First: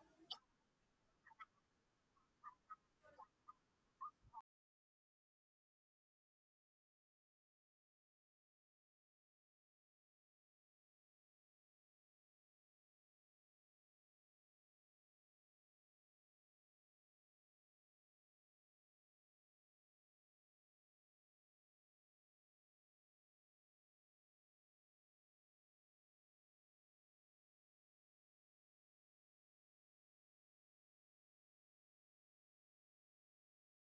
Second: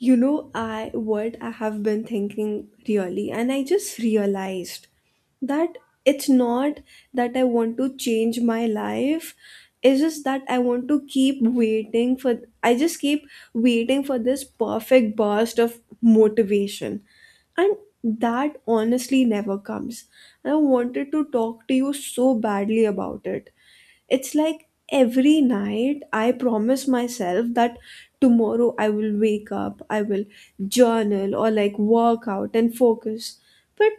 You know, I what I have been thinking really, and I just realized that it's not that I want to change my life. It's just that I want to keep waiting for, I just keep waiting for this perfect burst of motivation. And that honestly never comes. And I wanted to talk to you so badly about it. It's like every night I promise myself that tomorrow I will wake up, I will journal or like work out and focus. But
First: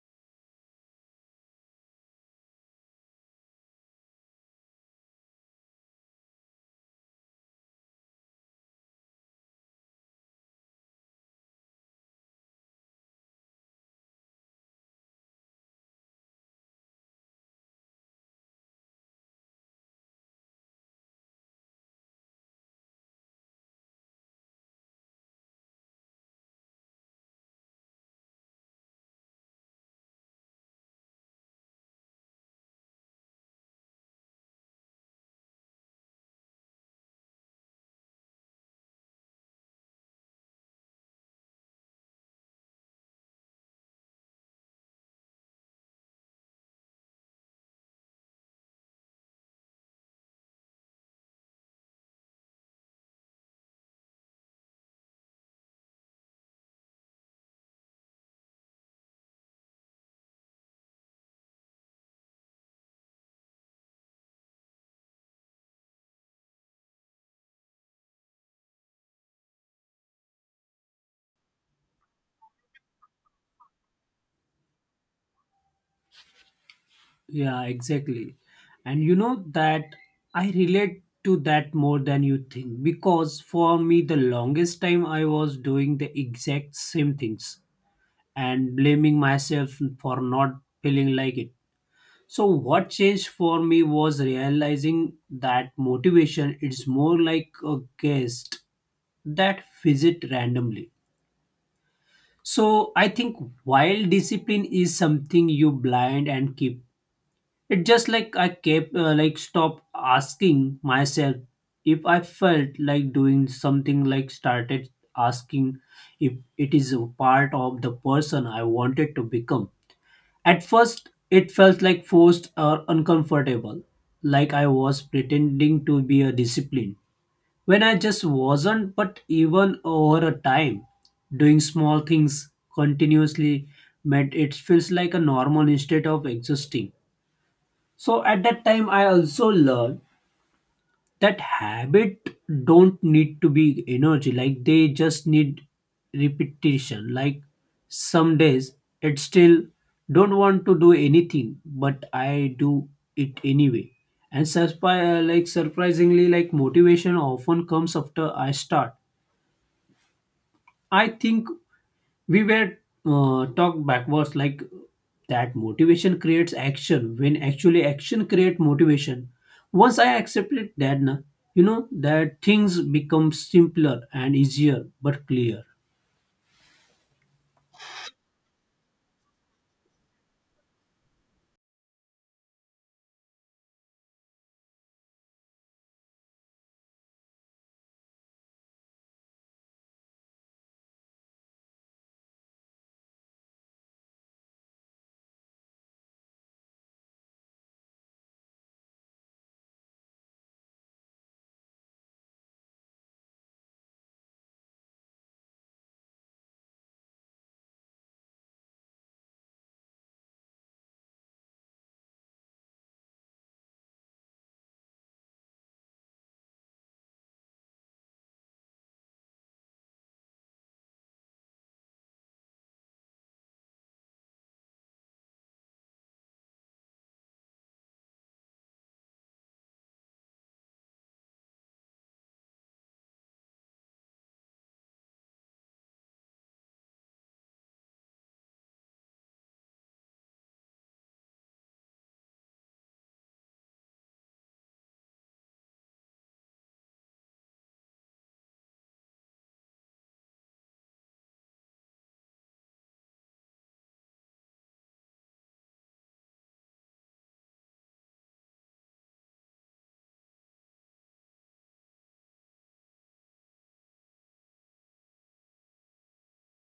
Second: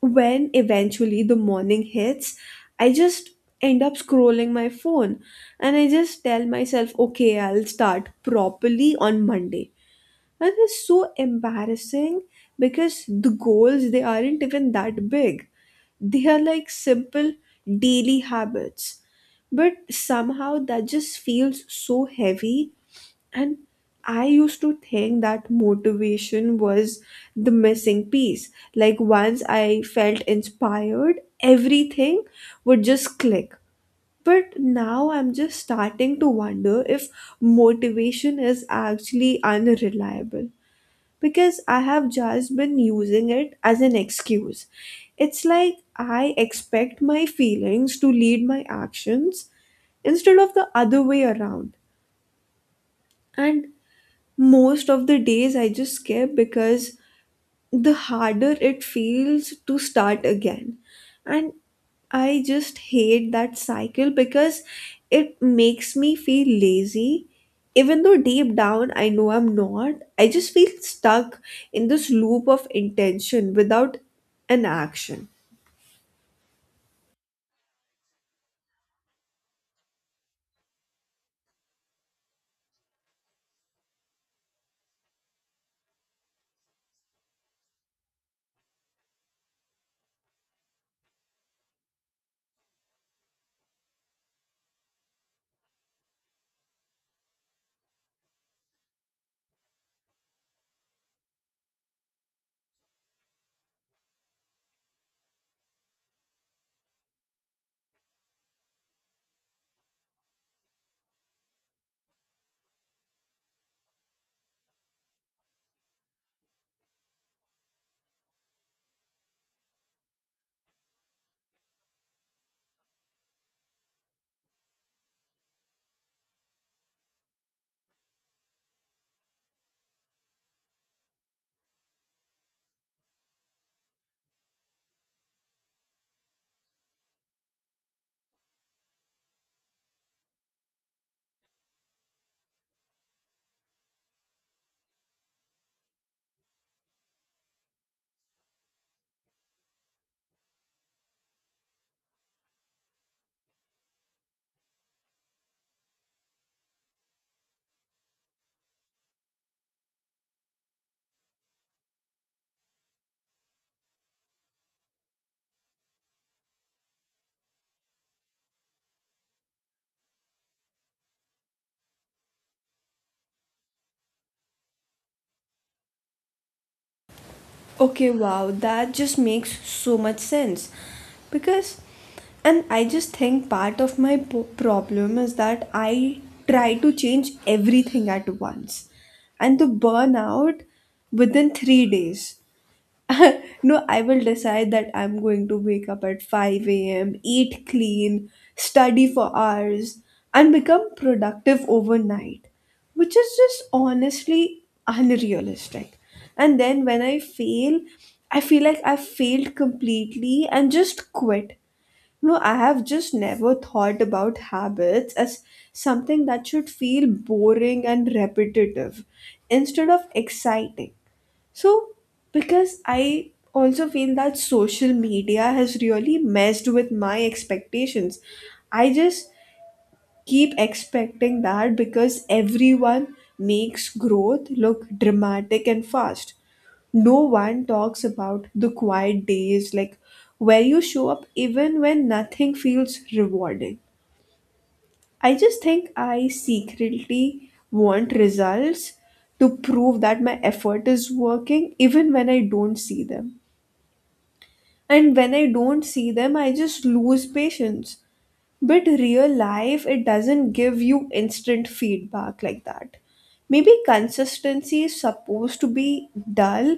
when eventually the morning hits, I just end up scrolling my phone and I just tell myself, okay, I'll start properly on Monday. And it's so embarrassing because the goals, they aren't even that big. They are like simple daily habits but somehow that just feels so heavy. And I used to think that motivation was the missing piece, like once I felt inspired everything would just click. But now I'm just starting to wonder if motivation is actually unreliable, because I have just been using it as an excuse. It's like I expect my feelings to lead my actions, instead of the other way around. And most of the days I just skip because the harder it feels to start again. And I just hate that cycle because it makes me feel lazy. Even though deep down I know I'm not, I just feel stuck in this loop of intention without an action. Yeah, exactly. And you know that I relate to that more than you think because for me, the longest time I was doing the exact same things and blaming myself for not feeling like it. So, what changed for me was realizing that motivation is more like a guest that visit randomly. So I think while discipline is something you blind and keep it just like I kept like stop asking myself if I felt like doing something like started asking if it is a part of the person I wanted to become. At first it felt like forced or uncomfortable, like I was pretending to be a discipline. When I just wasn't, but even over a time, doing small things continuously made it feels like a normal instead of existing. So at that time I also learned that habit don't need to be energy, like they just need repetition. Like some days it still don't want to do anything, but I do it anyway. And like surprisingly, like motivation often comes after I start. I think we were talked backwards, like that motivation creates action when actually action create motivation. Once I accepted that na, you know that things become simpler and easier but clear. Okay, wow, that just makes so much sense. Because, and I just think part of my problem is that I try to change everything at once. And the burnout within 3 days. No, I will decide that I'm going to wake up at 5 a.m., eat clean, study for hours, and become productive overnight, which is just honestly unrealistic. And then when I fail, I feel like I failed completely and just quit. No, I have just never thought about habits as something that should feel boring and repetitive instead of exciting. So, because I also feel that social media has really messed with my expectations. I just keep expecting that, because everyone makes growth look dramatic and fast. No one talks about the quiet days, like where you show up even when nothing feels rewarding. I just think I secretly want results to prove that my effort is working, even when I don't see them. And when I don't see them, I just lose patience. But real life, it doesn't give you instant feedback like that. Maybe consistency is supposed to be dull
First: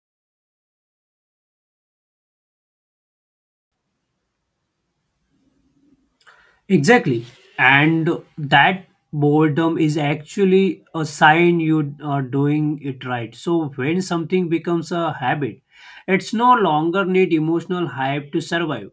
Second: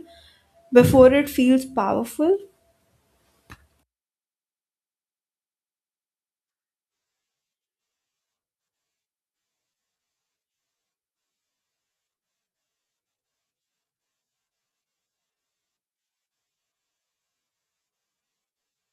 before it feels powerful. Exactly, and that boredom is actually a sign you are doing it right. So when something becomes a habit, it's no longer need emotional hype to survive.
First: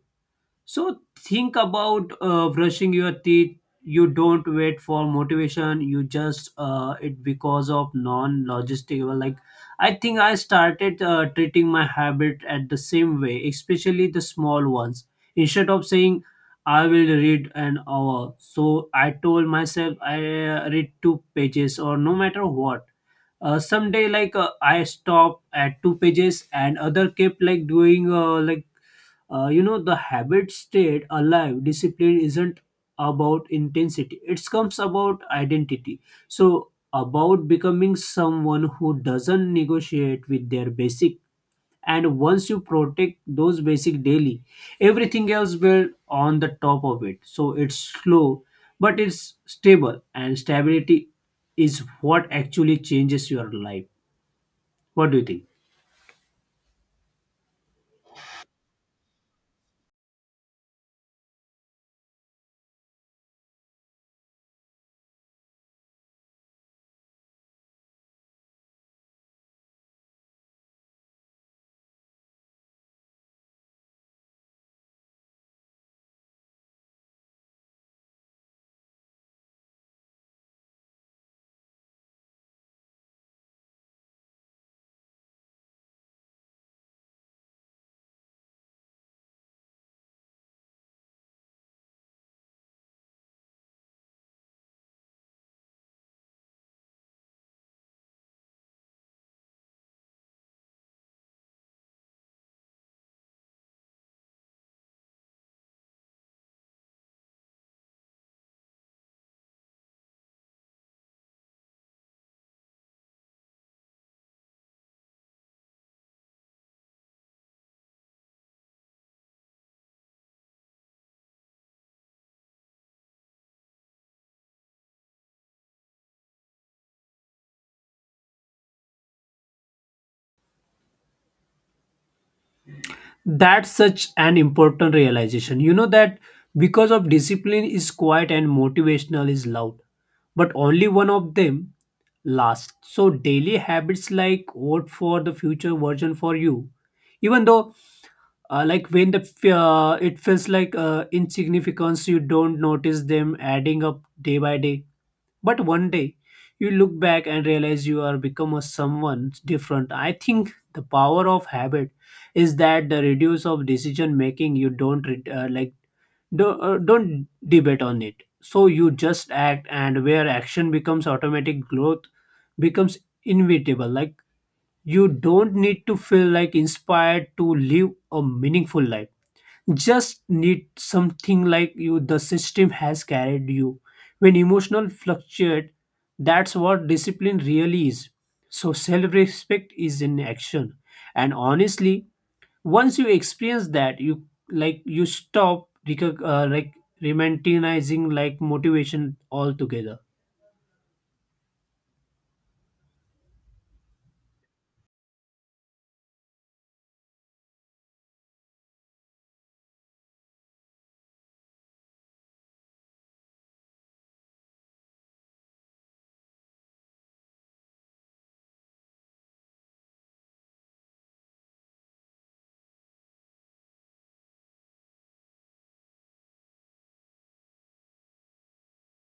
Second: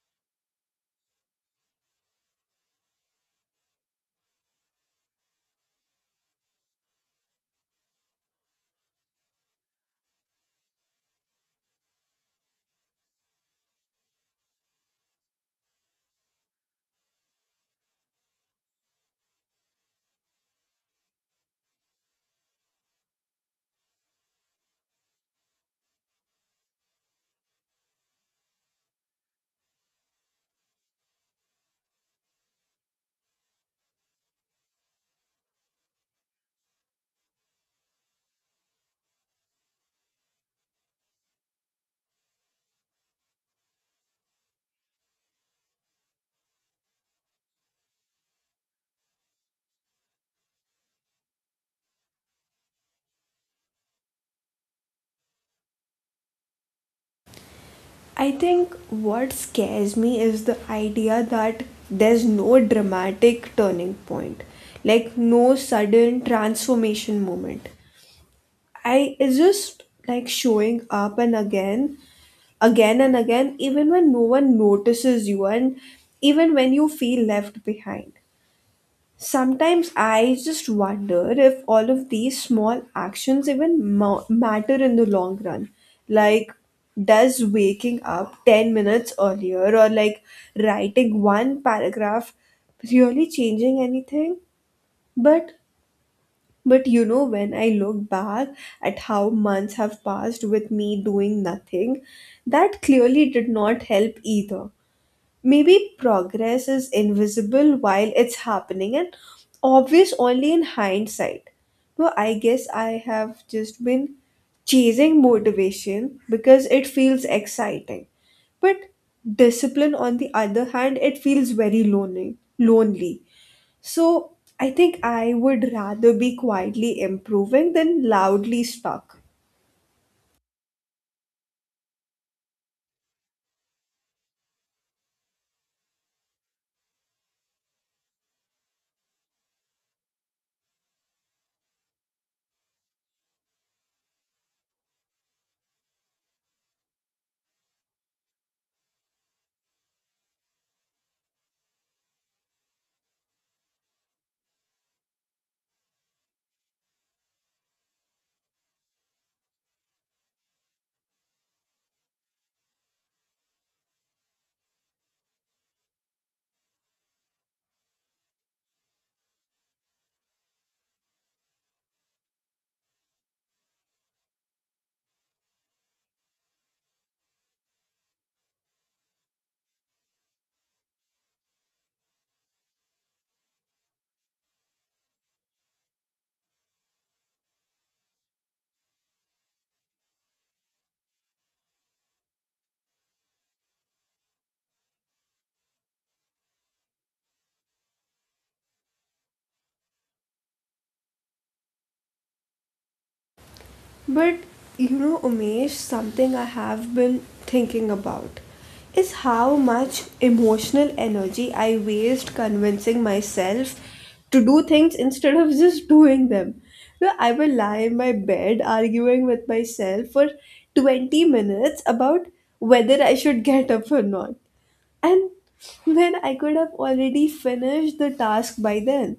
So think about brushing your teeth. You don't wait for motivation. You just it because of non-logistical. Like I think I started treating my habit at the same way, especially the small ones. Instead of saying I will read an hour, so I told myself I read two pages or no matter what. Someday like I stopped at two pages and other kept like doing like you know the habit stayed alive. Discipline isn't about intensity, it comes about identity, so about becoming someone who doesn't negotiate with their basic. And once you protect those basic daily, everything else will on the top of it. So it's slow, but it's stable, and stability is what actually changes your life. What do you think? I think what scares me is the idea that there's no dramatic turning point, like no sudden transformation moment. I It's just like showing up and again, again and again, even when no one notices you and even when you feel left behind. Sometimes I just wonder if all of these small actions even matter in the long run. Like, does waking up 10 minutes earlier or like writing one paragraph really changing anything? But but you know, when I look back at how months have passed with me doing nothing, that clearly did not help either. Maybe progress is invisible while it's happening and obvious only in hindsight. So I guess I have just been chasing motivation because it feels exciting. But discipline, on the other hand, it feels very lonely. Lonely. So I think I would rather be quietly improving than loudly stuck. That's such an important realization. You know that because of discipline is quiet and motivational is loud, but only one of them lasts. So daily habits like vote for the future version for you, even though like when the it feels like insignificance, you don't notice them adding up day by day. But one day you look back and realize you are become a someone different. I think the power of habit is that the reduce of decision making you don't like don't debate on it. So you just act, and where action becomes automatic, growth becomes inevitable. Like you don't need to feel like inspired to live a meaningful life, just need something like you the system has carried you when emotional fluctuate. That's what discipline really is. So self-respect is in action, and honestly, once you experience that you like you stop like romanticizing like motivation altogether. But you know, Umesh, something I have been thinking about is how much emotional energy I waste convincing myself to do things instead of just doing them. You know, I will lie in my bed arguing with myself for 20 minutes about whether I should get up or not. And when I could have already finished the task by then,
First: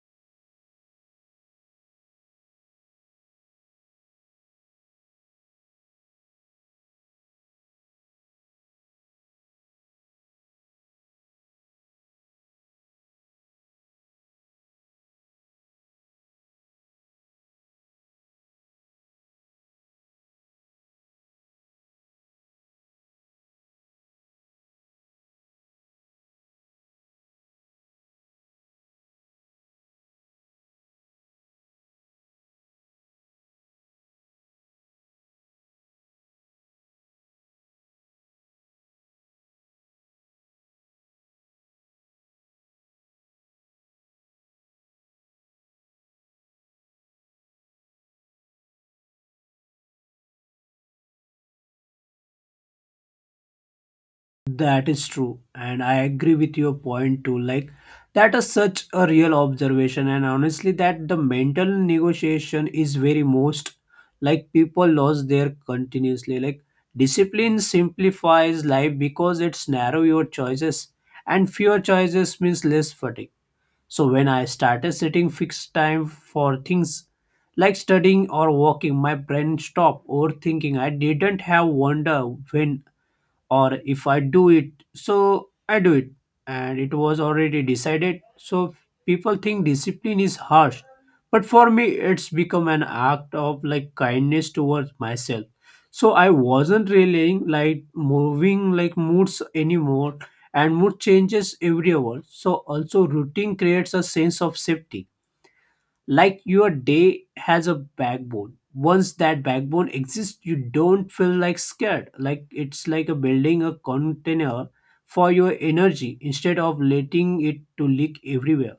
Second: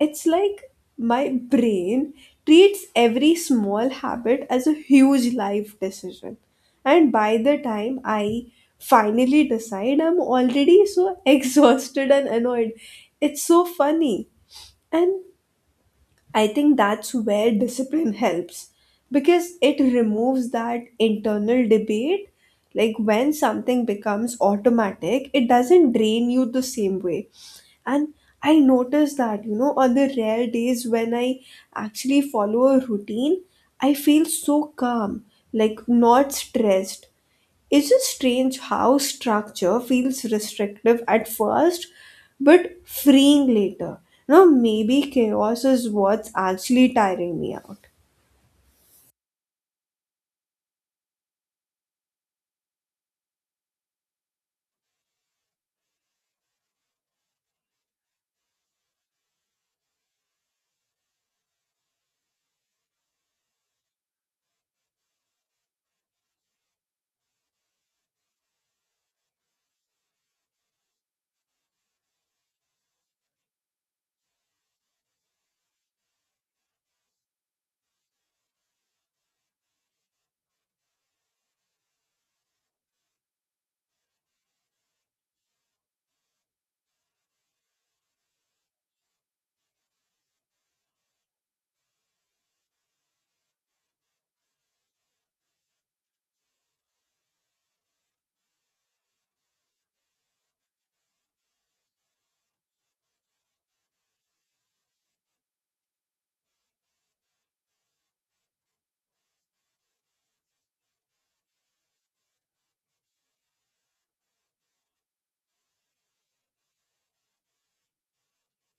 it's like my brain treats every small habit as a huge life decision. And by the time I finally decide, I'm already so exhausted and annoyed. It's so funny. And I think that's where discipline helps because it removes that internal debate. Like when something becomes automatic, it doesn't drain you the same way. And I notice that, you know, on the rare days when I actually follow a routine, I feel so calm, like not stressed. It's just strange how structure feels restrictive at first but freeing later. Now, maybe chaos is what's actually tiring me out. That is true, and I agree with your point too. Like that is such a real observation, and honestly, that the mental negotiation is very most, like people lose their continuously. Like discipline simplifies life because it's narrow your choices, and fewer choices means less fatigue. So when I started setting fixed time for things like studying or walking, my brain stopped overthinking. I didn't have wonder when or if I do it, so I do it. And it was already decided. So people think discipline is harsh. But for me, it's become an act of like kindness towards myself. So I wasn't relying like moving like moods anymore, and mood changes every hour. So also routine creates a sense of safety, like your day has a backbone. Once that backbone exists, you don't feel like scared. Like it's like a building a container for your energy instead of letting it to leak everywhere.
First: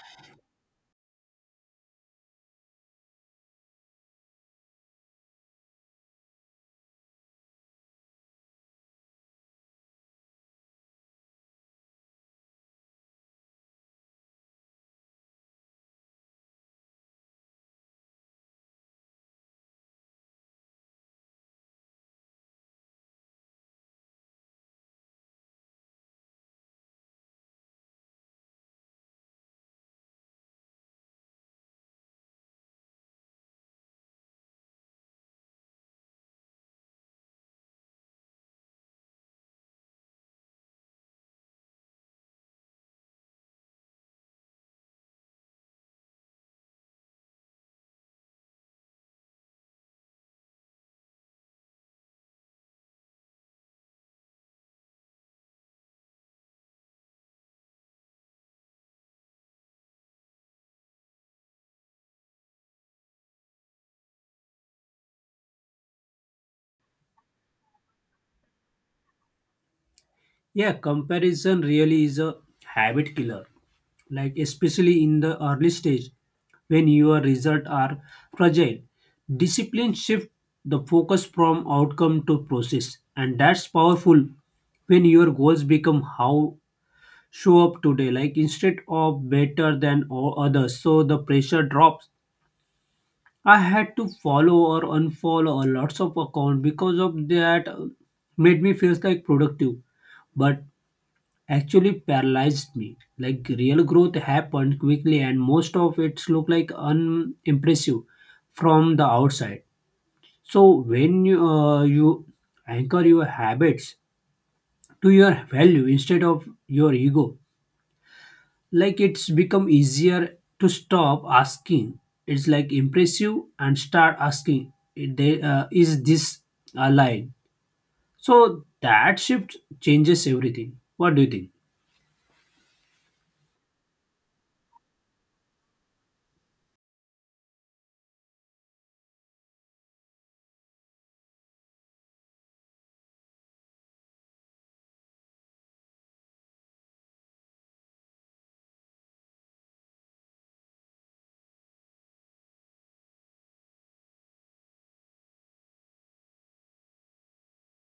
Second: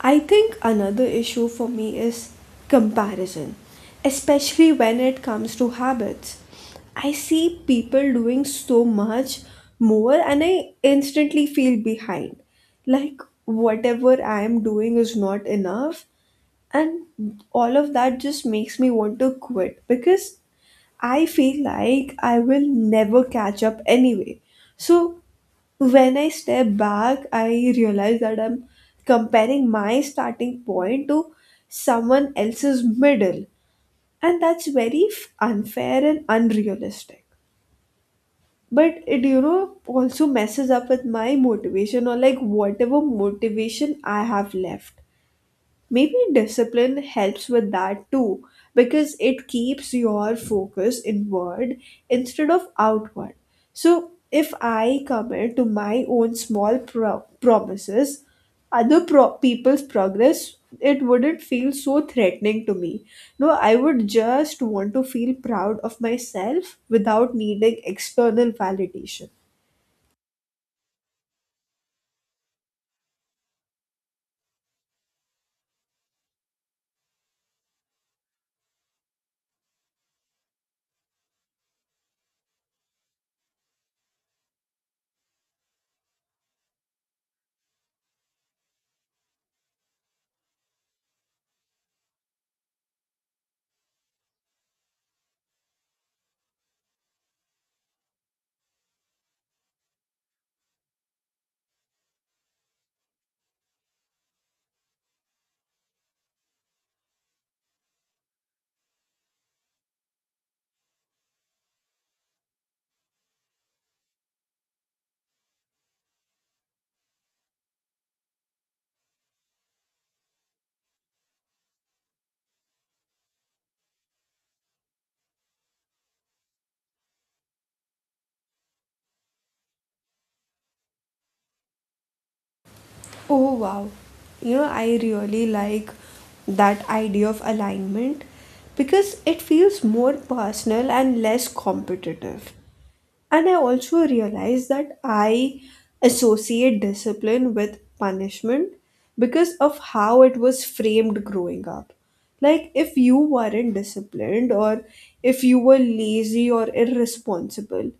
I think another issue for me is comparison, especially when it comes to habits. I see people doing so much more and I instantly feel behind. Like, whatever I am doing is not enough, and all of that just makes me want to quit because I feel like I will never catch up anyway. So when I step back, I realize that I'm comparing my starting point to someone else's middle, and that's very unfair and unrealistic, but it, you know, also messes up with my motivation, or like whatever motivation I have left. Maybe discipline helps with that too, because it keeps your focus inward instead of outward. So, if I commit to my own small promises, other people's progress, it wouldn't feel so threatening to me. No, I would just want to feel proud of myself without needing external validation. Yeah, comparison really is a habit killer, like especially in the early stage when your results are fragile. Discipline shift the focus from outcome to process, and that's powerful. When your goals become how show up today, like instead of better than others, so the pressure drops. I had to follow or unfollow a lots of account because of that. Made me feels like productive, but actually paralyzed me. Like real growth happened quickly, and most of it look like unimpressive from the outside. So when you, you anchor your habits to your value instead of your ego, like it's become easier to stop asking it's like impressive and start asking is this a line. So that shift changes everything. What do you think? Oh wow. You know, I really like that idea of alignment because it feels more personal and less competitive. And I also realize that I associate discipline with punishment because of how it was framed growing up. Like, if you weren't disciplined, or if you were lazy or irresponsible,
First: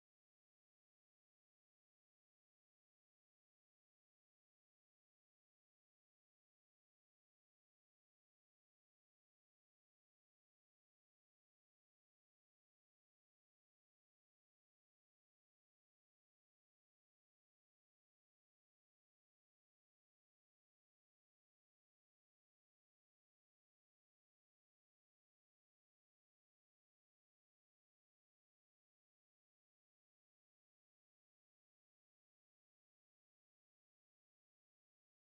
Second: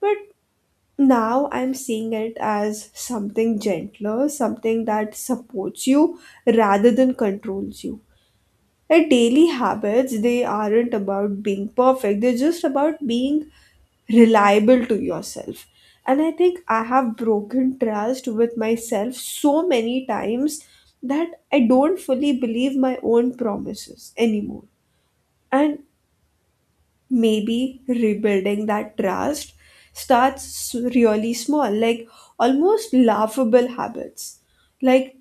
but now I'm seeing it as something gentler, something that supports you rather than controls you. Like daily habits, they aren't about being perfect, they're just about being reliable to yourself. And I think I have broken trust with myself so many times that I don't fully believe my own promises anymore. And maybe rebuilding that trust starts really small, like almost laughable habits. Like,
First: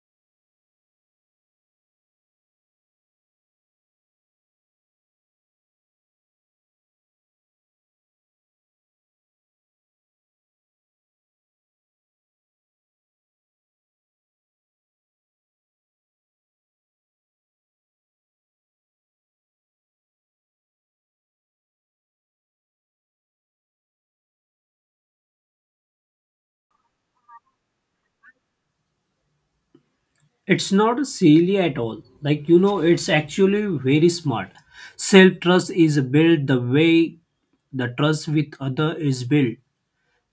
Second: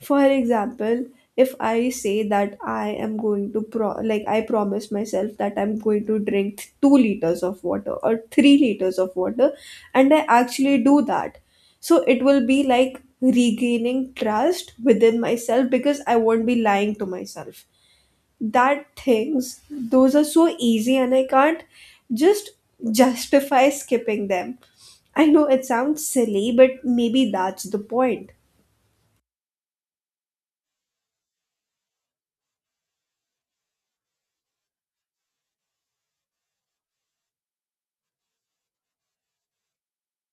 for example, if I say that I am going to like I promise myself that I'm going to drink 2 liters of water or 3 liters of water, and I actually do that, so it will be like regaining trust within myself because I won't be lying to myself that things those are so easy and I can't just justify skipping them. I know it sounds silly but maybe that's the point. It's not silly at all. Like you know, it's actually very smart. Self trust is built the way the trust with other is built,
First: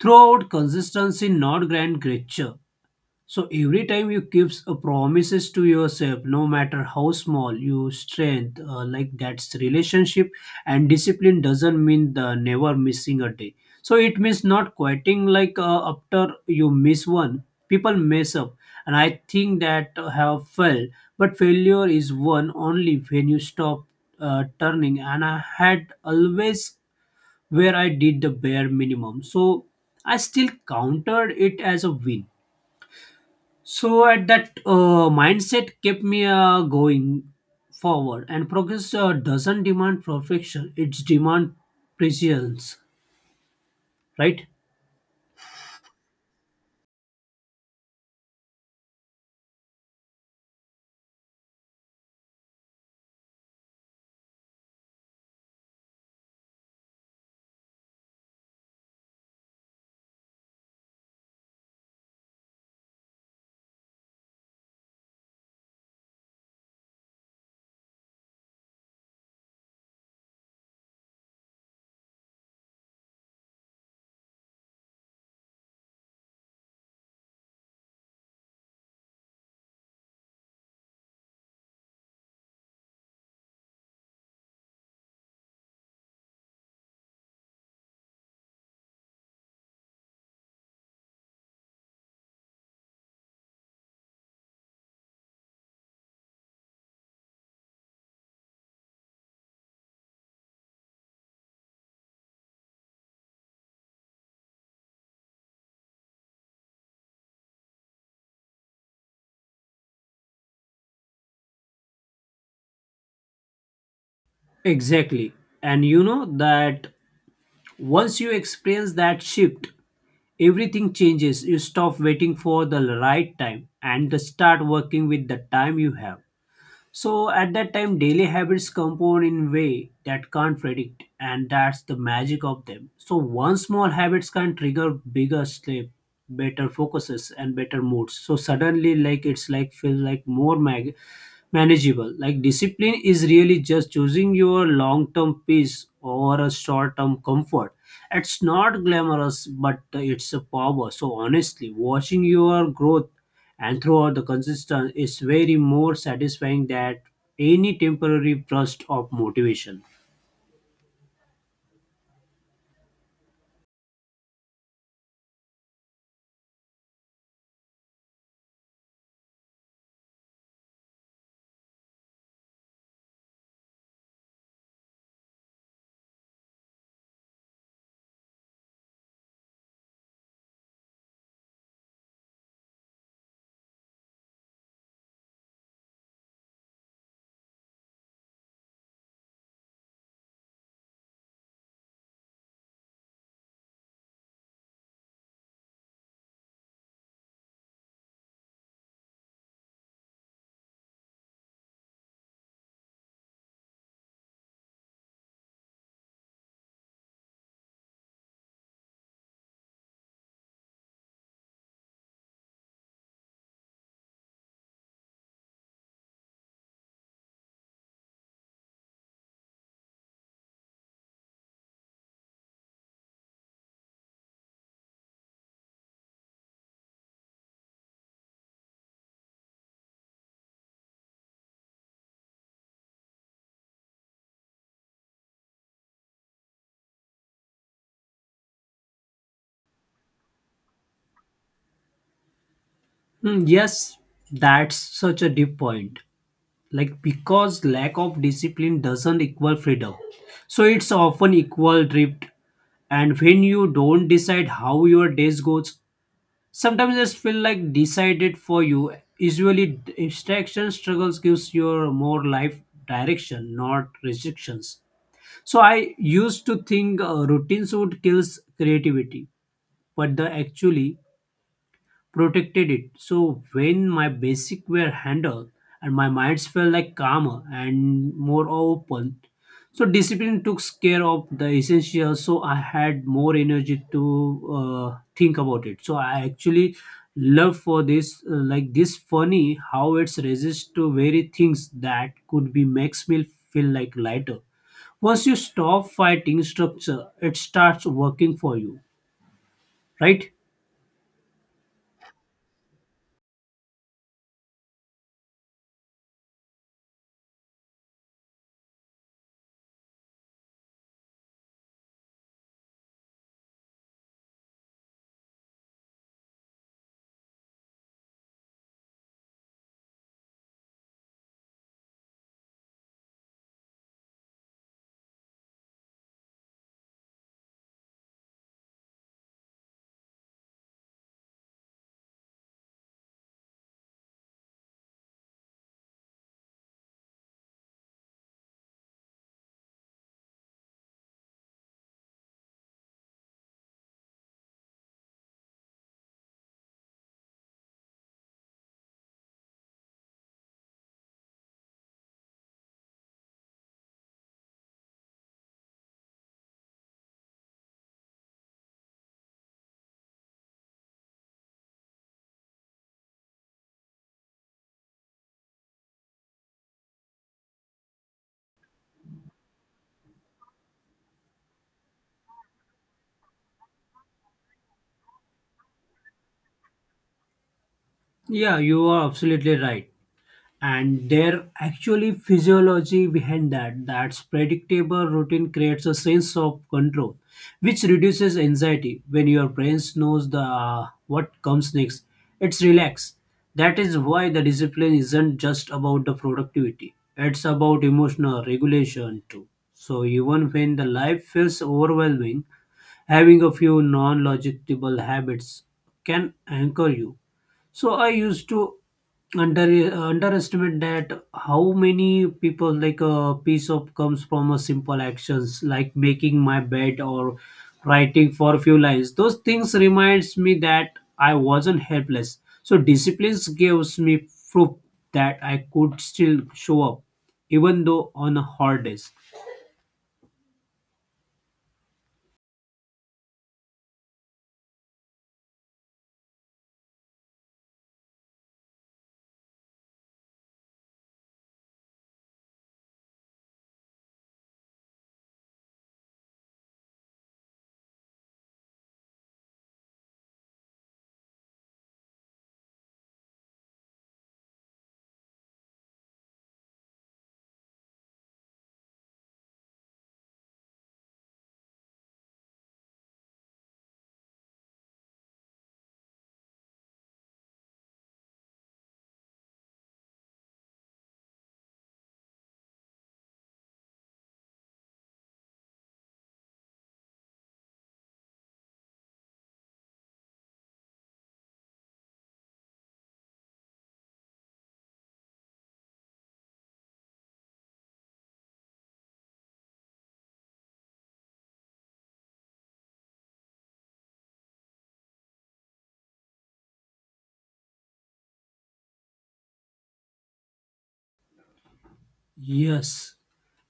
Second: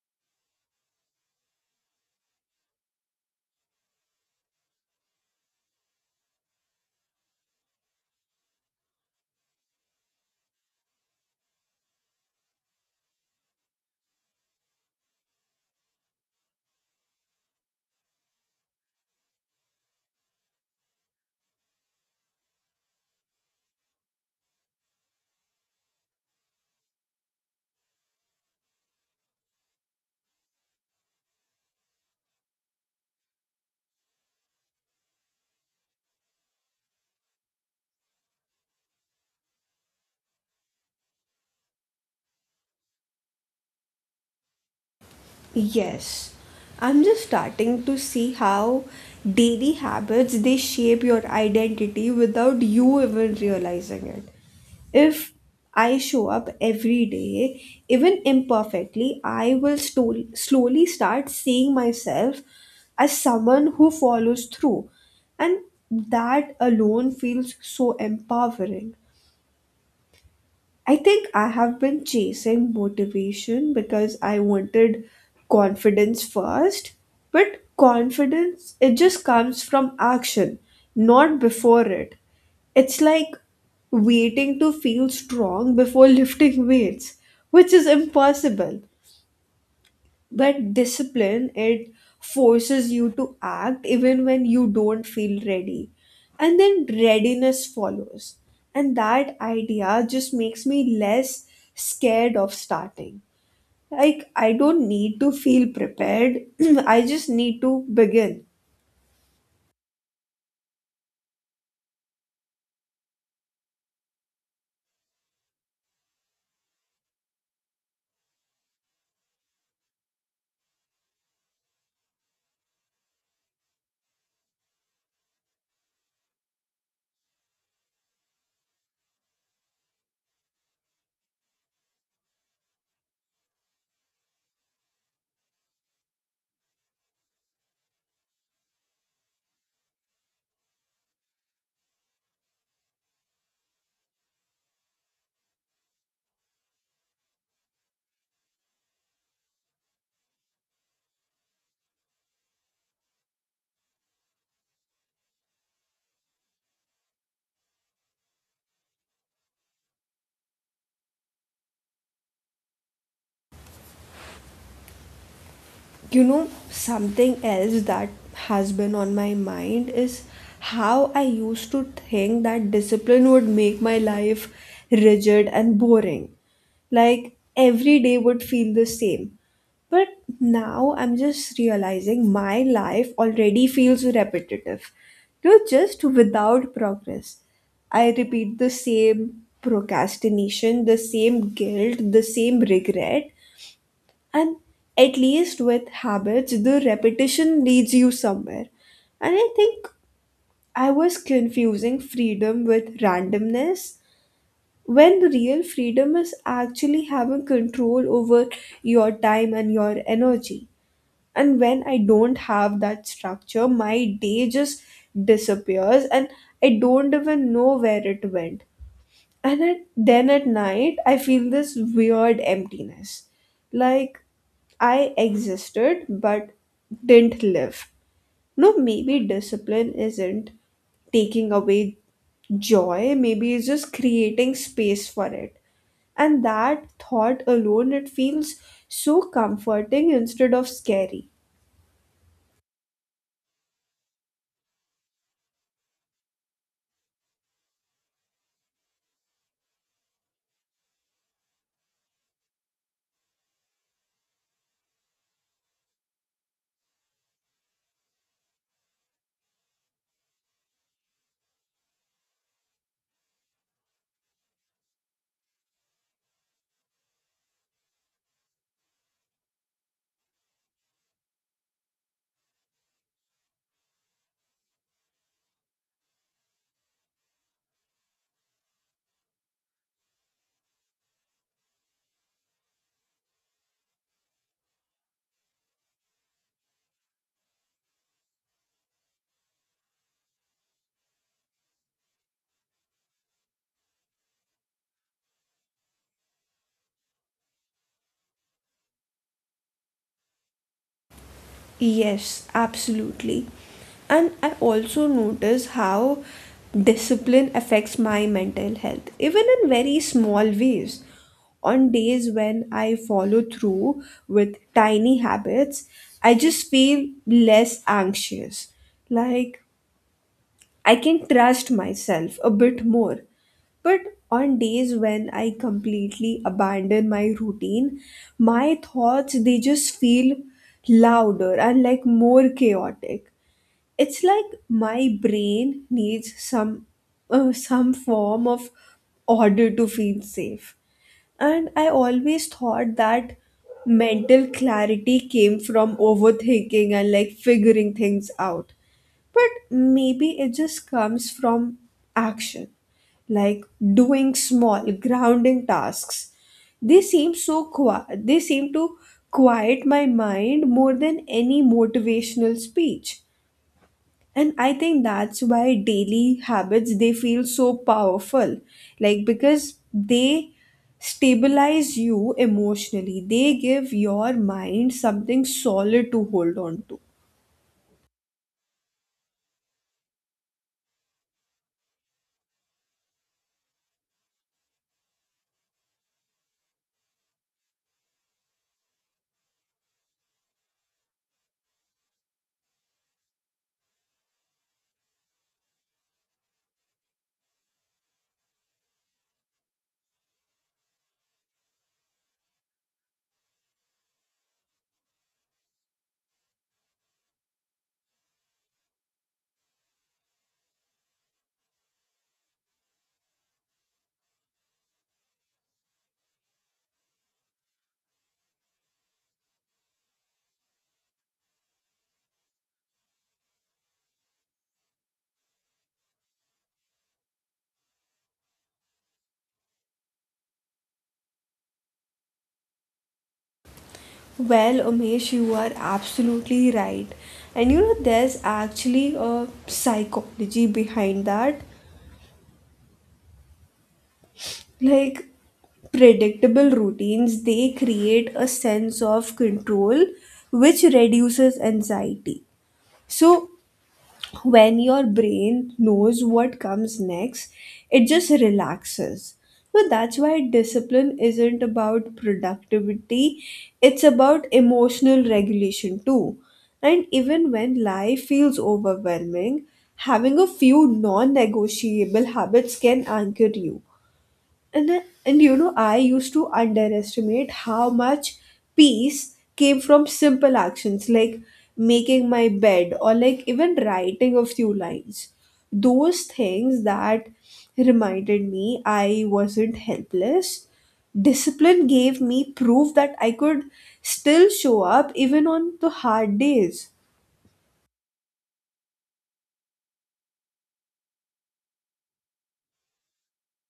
throughout consistency, not grand gesture. So every time you gives a promises to yourself, no matter how small, you strength like that's relationship. And discipline doesn't mean the never missing a day. So it means not quitting like after you miss one, people mess up, and I think that have failed. But failure is one only when you stop turning. And I had always where I did the bare minimum, so I still counted it as a win. So at that mindset kept me going forward, and progress doesn't demand perfection; it's demand precision, right? Yes, I'm just starting to see how daily habits they shape your identity without you even realizing it. If I show up every day, even imperfectly, I will slowly start seeing myself as someone who follows through, and that alone feels so empowering. I think I have been chasing motivation because I wanted confidence first. But confidence, it just comes from action, not before it. It's like waiting to feel strong before lifting weights, which is impossible. But discipline, it forces you to act even when you don't feel ready. And then readiness follows. And that idea just makes me less scared of starting. Like, I don't need to feel prepared, I just need to begin. Exactly, and you know that once you experience that shift, everything changes. You stop waiting for the right time and start working with the time you have. So at that time, daily habits compound in way that can't predict, and that's the magic of them. So one small habits can trigger bigger sleep, better focuses, and better moods. So suddenly, like it's like feel like more manageable. Like discipline is really just choosing your long term peace over a short term comfort. It's not glamorous, but it's a power. So honestly, watching your growth and throughout the consistent is very more satisfying than any temporary burst of motivation. You know, something else that has been on my mind is how I used to think that discipline would make my life rigid and boring. Like every day would feel the same. But now I'm just realizing my life already feels repetitive. You know, just without progress. I repeat the same procrastination, the same guilt, the same regret, and at least with habits, the repetition leads you somewhere. And I think I was confusing freedom with randomness when the real freedom is actually having control over your time and your energy. And when I don't have that structure, my day just disappears and I don't even know where it went. And at, then at night, I feel this weird emptiness. Like I existed but didn't live. No, maybe discipline isn't taking away joy, maybe it's just creating space for it. And that thought alone, it feels so comforting instead of scary. Hmm, yes, that's such a deep point. Like because lack of discipline doesn't equal freedom, so it's often equal drift. And when you don't decide how your days goes, sometimes just feel like decided for you. Usually distraction struggles gives your more life direction, not restrictions. So I used to think routines would kills creativity, but the actually protected it. So when my basic were handled, and my minds felt like calmer and more open. So discipline took care of the essentials. So I had more energy to think about it. So I actually love for this like this funny how it's resist to very things that could be makes me feel like lighter. Once you stop fighting structure, it starts working for you, right? Yes, absolutely. And I also notice how discipline affects my mental health, even in very small ways. On days when I follow through with tiny habits, I just feel less anxious. Like I can trust myself a bit more. But on days when I completely abandon my routine, my thoughts they just feel louder and like more chaotic. It's like my brain needs some form of order to feel safe. And I always thought that mental clarity came from overthinking and like figuring things out, but maybe it just comes from action. Like doing small grounding tasks, they seem so quiet, they seem to quiet my mind more than any motivational speech. And I think that's why daily habits they feel so powerful, like because they stabilize you emotionally, they give your mind something solid to hold on to. Yeah, you are absolutely right. And there actually physiology behind that, that's predictable routine creates a sense of control which reduces anxiety. When your brain knows the what comes next, it's relaxed. That is why the discipline isn't just about the productivity, it's about emotional regulation too. So even when the life feels overwhelming, having a few non-logicable habits can anchor you. So I used to under underestimate that how many people like a piece of comes from a simple actions like making my bed or writing for a few lines. Those things reminds me that I wasn't helpless. So discipline gives me proof that I could still show up even though on hard days. Well, Umesh, you are absolutely right. And you know, there's actually a psychology behind that. Like, Predictable routines, they create a sense of control which reduces anxiety. So, when your brain knows what comes next, it just relaxes. So that's why discipline isn't about productivity, it's about emotional regulation too. And even when life feels overwhelming, having a few non negotiable habits can anchor you. And, I- and you know, I used to underestimate how much peace came from simple actions like making my bed or like even writing a few lines. Those things that reminded me I wasn't helpless. Discipline gave me proof that I could still show up even on the hard days. Yes.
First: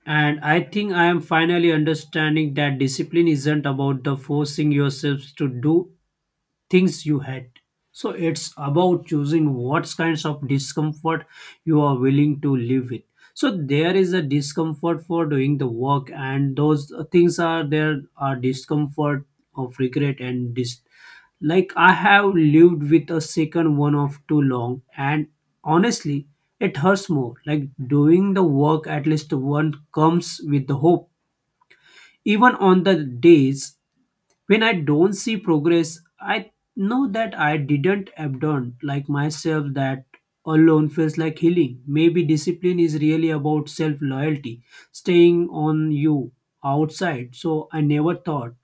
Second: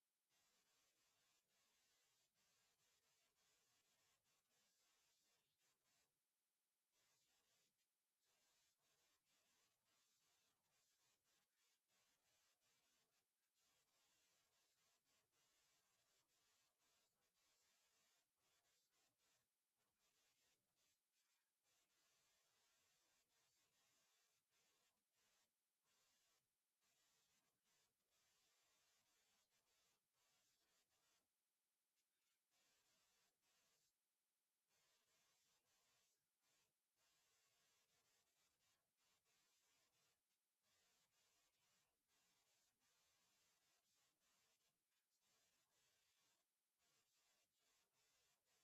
And I think I am finally understanding that discipline isn't about the forcing yourselves to do things you hate. So it's about choosing what kinds of discomfort you are willing to live with. So there is a discomfort for doing the work, and those things are there are discomfort of regret and like I have lived with a second one of too long, and honestly it hurts more. Like doing the work at least one comes with the hope. Even on the days when I don't see progress, I know that I didn't abandon like myself, that alone feels like healing. Maybe discipline is really about self loyalty, staying on you outside. So I never thought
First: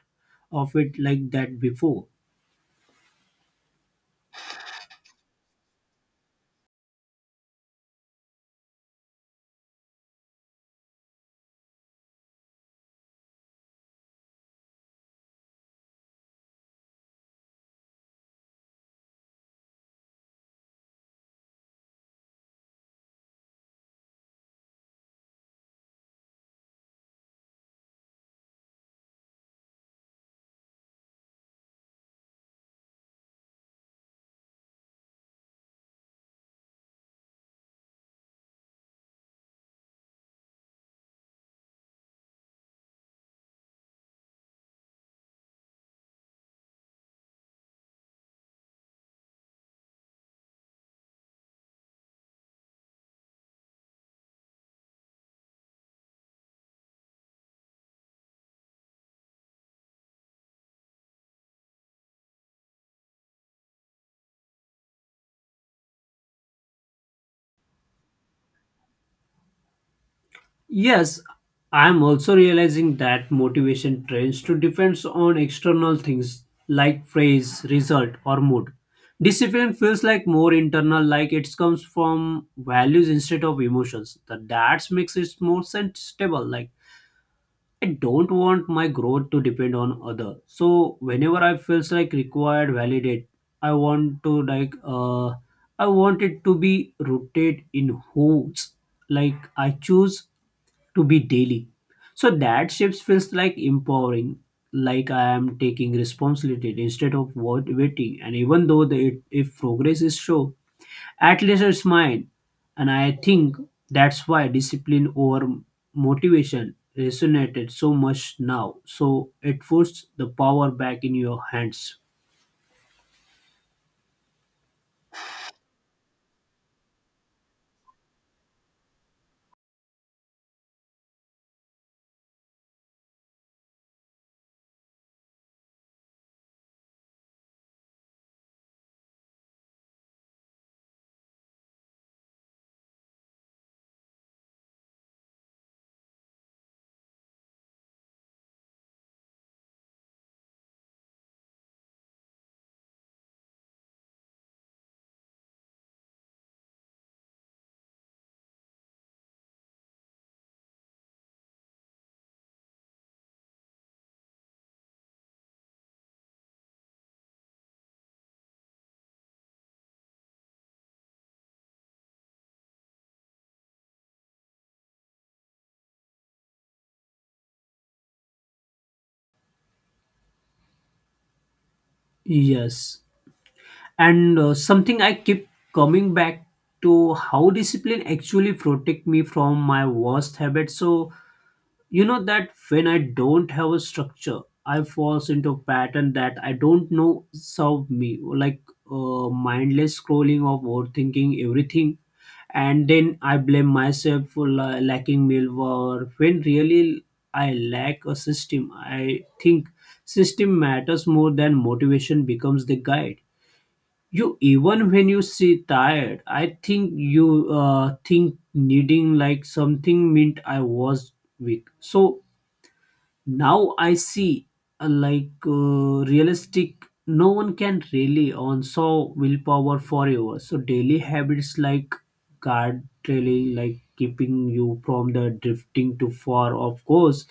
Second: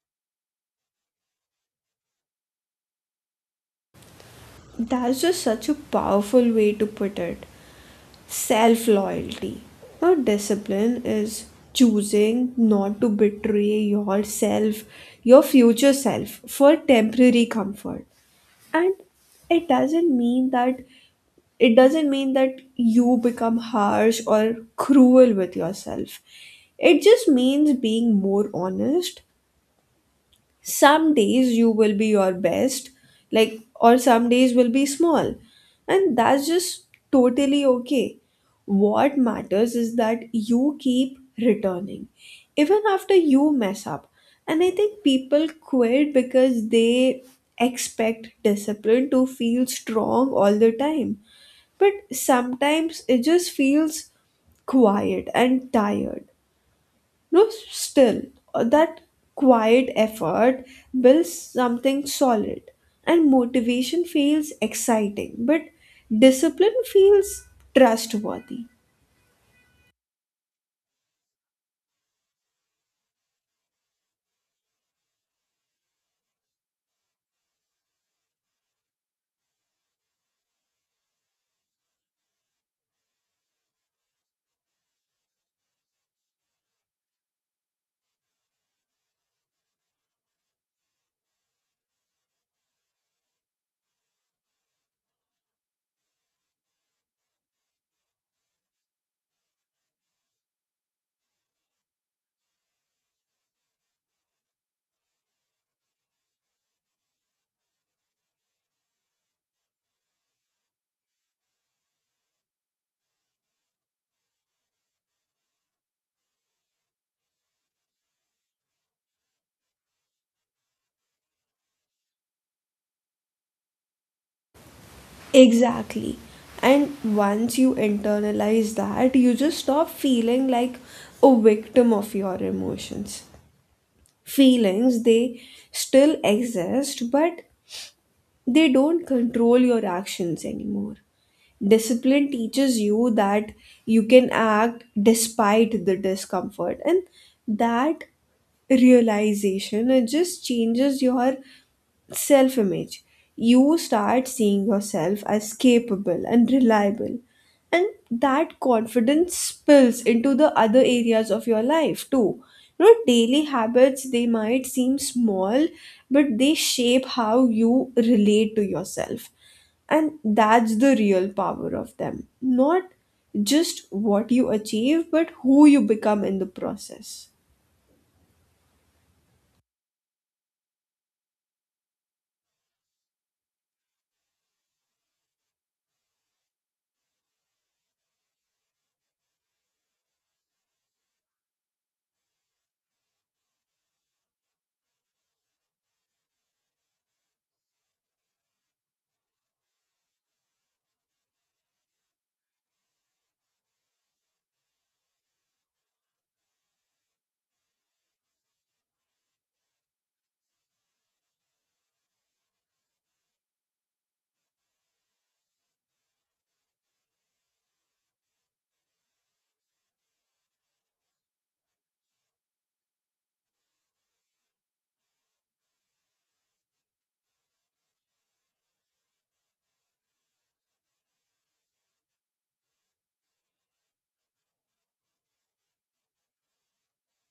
of it like that before. That's just such a powerful way to put it. Self loyalty. Now, discipline is choosing not to betray yourself, your future self, for temporary comfort. And it doesn't mean that it doesn't mean that you become harsh or cruel with yourself. It just means being more honest. Some days you will be your best, like, or some days will be small, and that's just totally okay. What matters is that you keep returning, even after you mess up. And I think people quit because they expect discipline to feel strong all the time, but sometimes it just feels quiet and tired. No, still, that quiet effort builds something solid, and motivation feels exciting, but discipline feels trustworthy. Yes, I'm also realizing that motivation tends to depends on external things like phrase, result, or mood. Discipline feels like more internal, like it comes from values instead of emotions. That that makes it more stable. Like I don't want my growth to depend on other. So whenever I feels like required, validate. I want to like I want it to be rooted in who's like I choose to be daily. So that shifts feels like empowering, like I am taking responsibility instead of what waiting. And even though the it, if progress is slow, at least it's mine. And I think that's why discipline over motivation resonated so much now. So it puts the power back in your hands. Exactly. And once you internalize that, you just stop feeling like a victim of your emotions. Feelings, they still exist, but they don't control your actions anymore. Discipline teaches you that you can act despite the discomfort, and that realization, it just changes your self image. You start seeing yourself as capable and reliable, and that confidence spills into the other areas of your life too. You know, daily habits, they might seem small, but they shape how you relate to yourself, and that's the real power of them. Not just what you achieve, but who you become in the process. Yes. And something I keep coming back to how discipline actually protect me from my worst habits. So you know that when I don't have a structure, I falls into a pattern that I don't know serve me, like mindless scrolling of overthinking everything, and then I blame myself for lacking meal or when really I lack a system. I think system matters more than motivation becomes the guide. You even when you see tired, I think you think needing like something meant I was weak. So now I see like realistic no one can really on so willpower forever. So daily habits like guard really like keeping you from the drifting too far, of course.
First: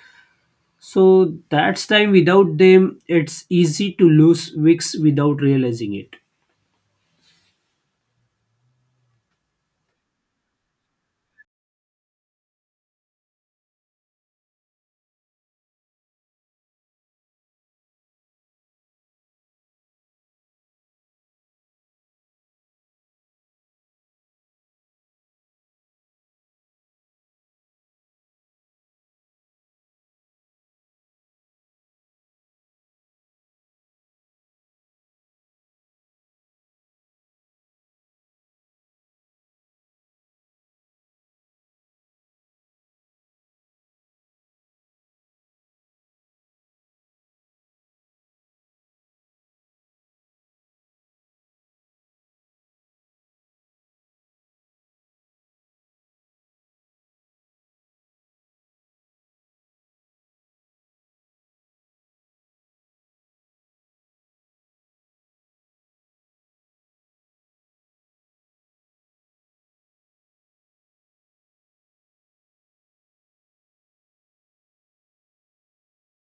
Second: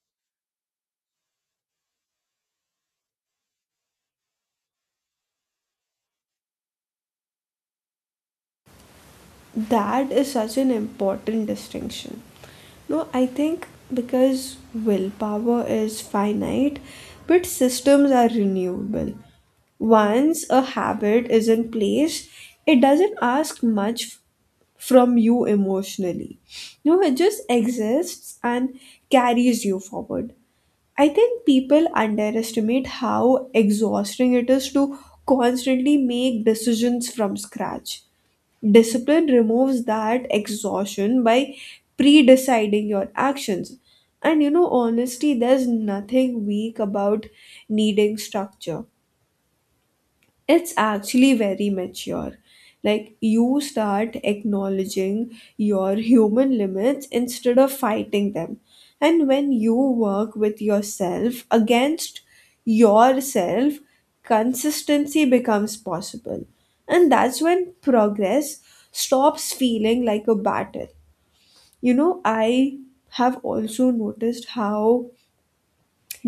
So that's time without them, it's easy to lose weeks without realizing it. That is such an important distinction. No, I think because willpower is finite, but systems are renewable. Once a habit is in place, it doesn't ask much from you emotionally. No, it just exists and carries you forward. I think people underestimate how exhausting it is to constantly make decisions from scratch. Discipline removes that exhaustion by pre deciding your actions. And you know, honestly, there's nothing weak about needing structure. It's actually very mature. Like, you start acknowledging your human limits instead of fighting them, and when you work with yourself against yourself, consistency becomes possible. And that's when progress stops feeling like a battle. You know, I have also noticed how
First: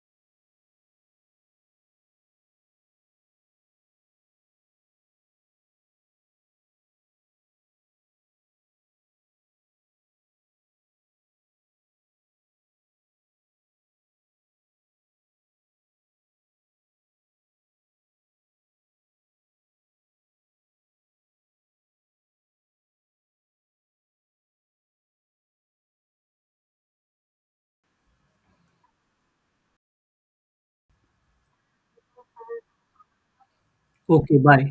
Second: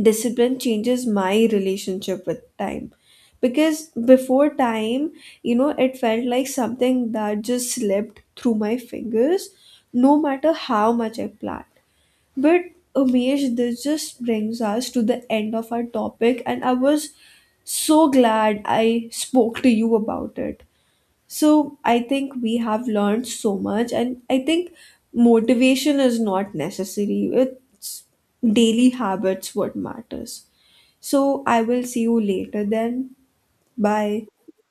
discipline changes my relationship with time. Because before, time, you know, it felt like something that just slipped through my fingers no matter how much I planned. But Umesh, this just brings us to the end of our topic, and I was so glad I spoke to you about it. So I think we have learned so much, and I think motivation is not necessary, it's daily habits what matters. So I will see you later then. Bye. Okay, bye.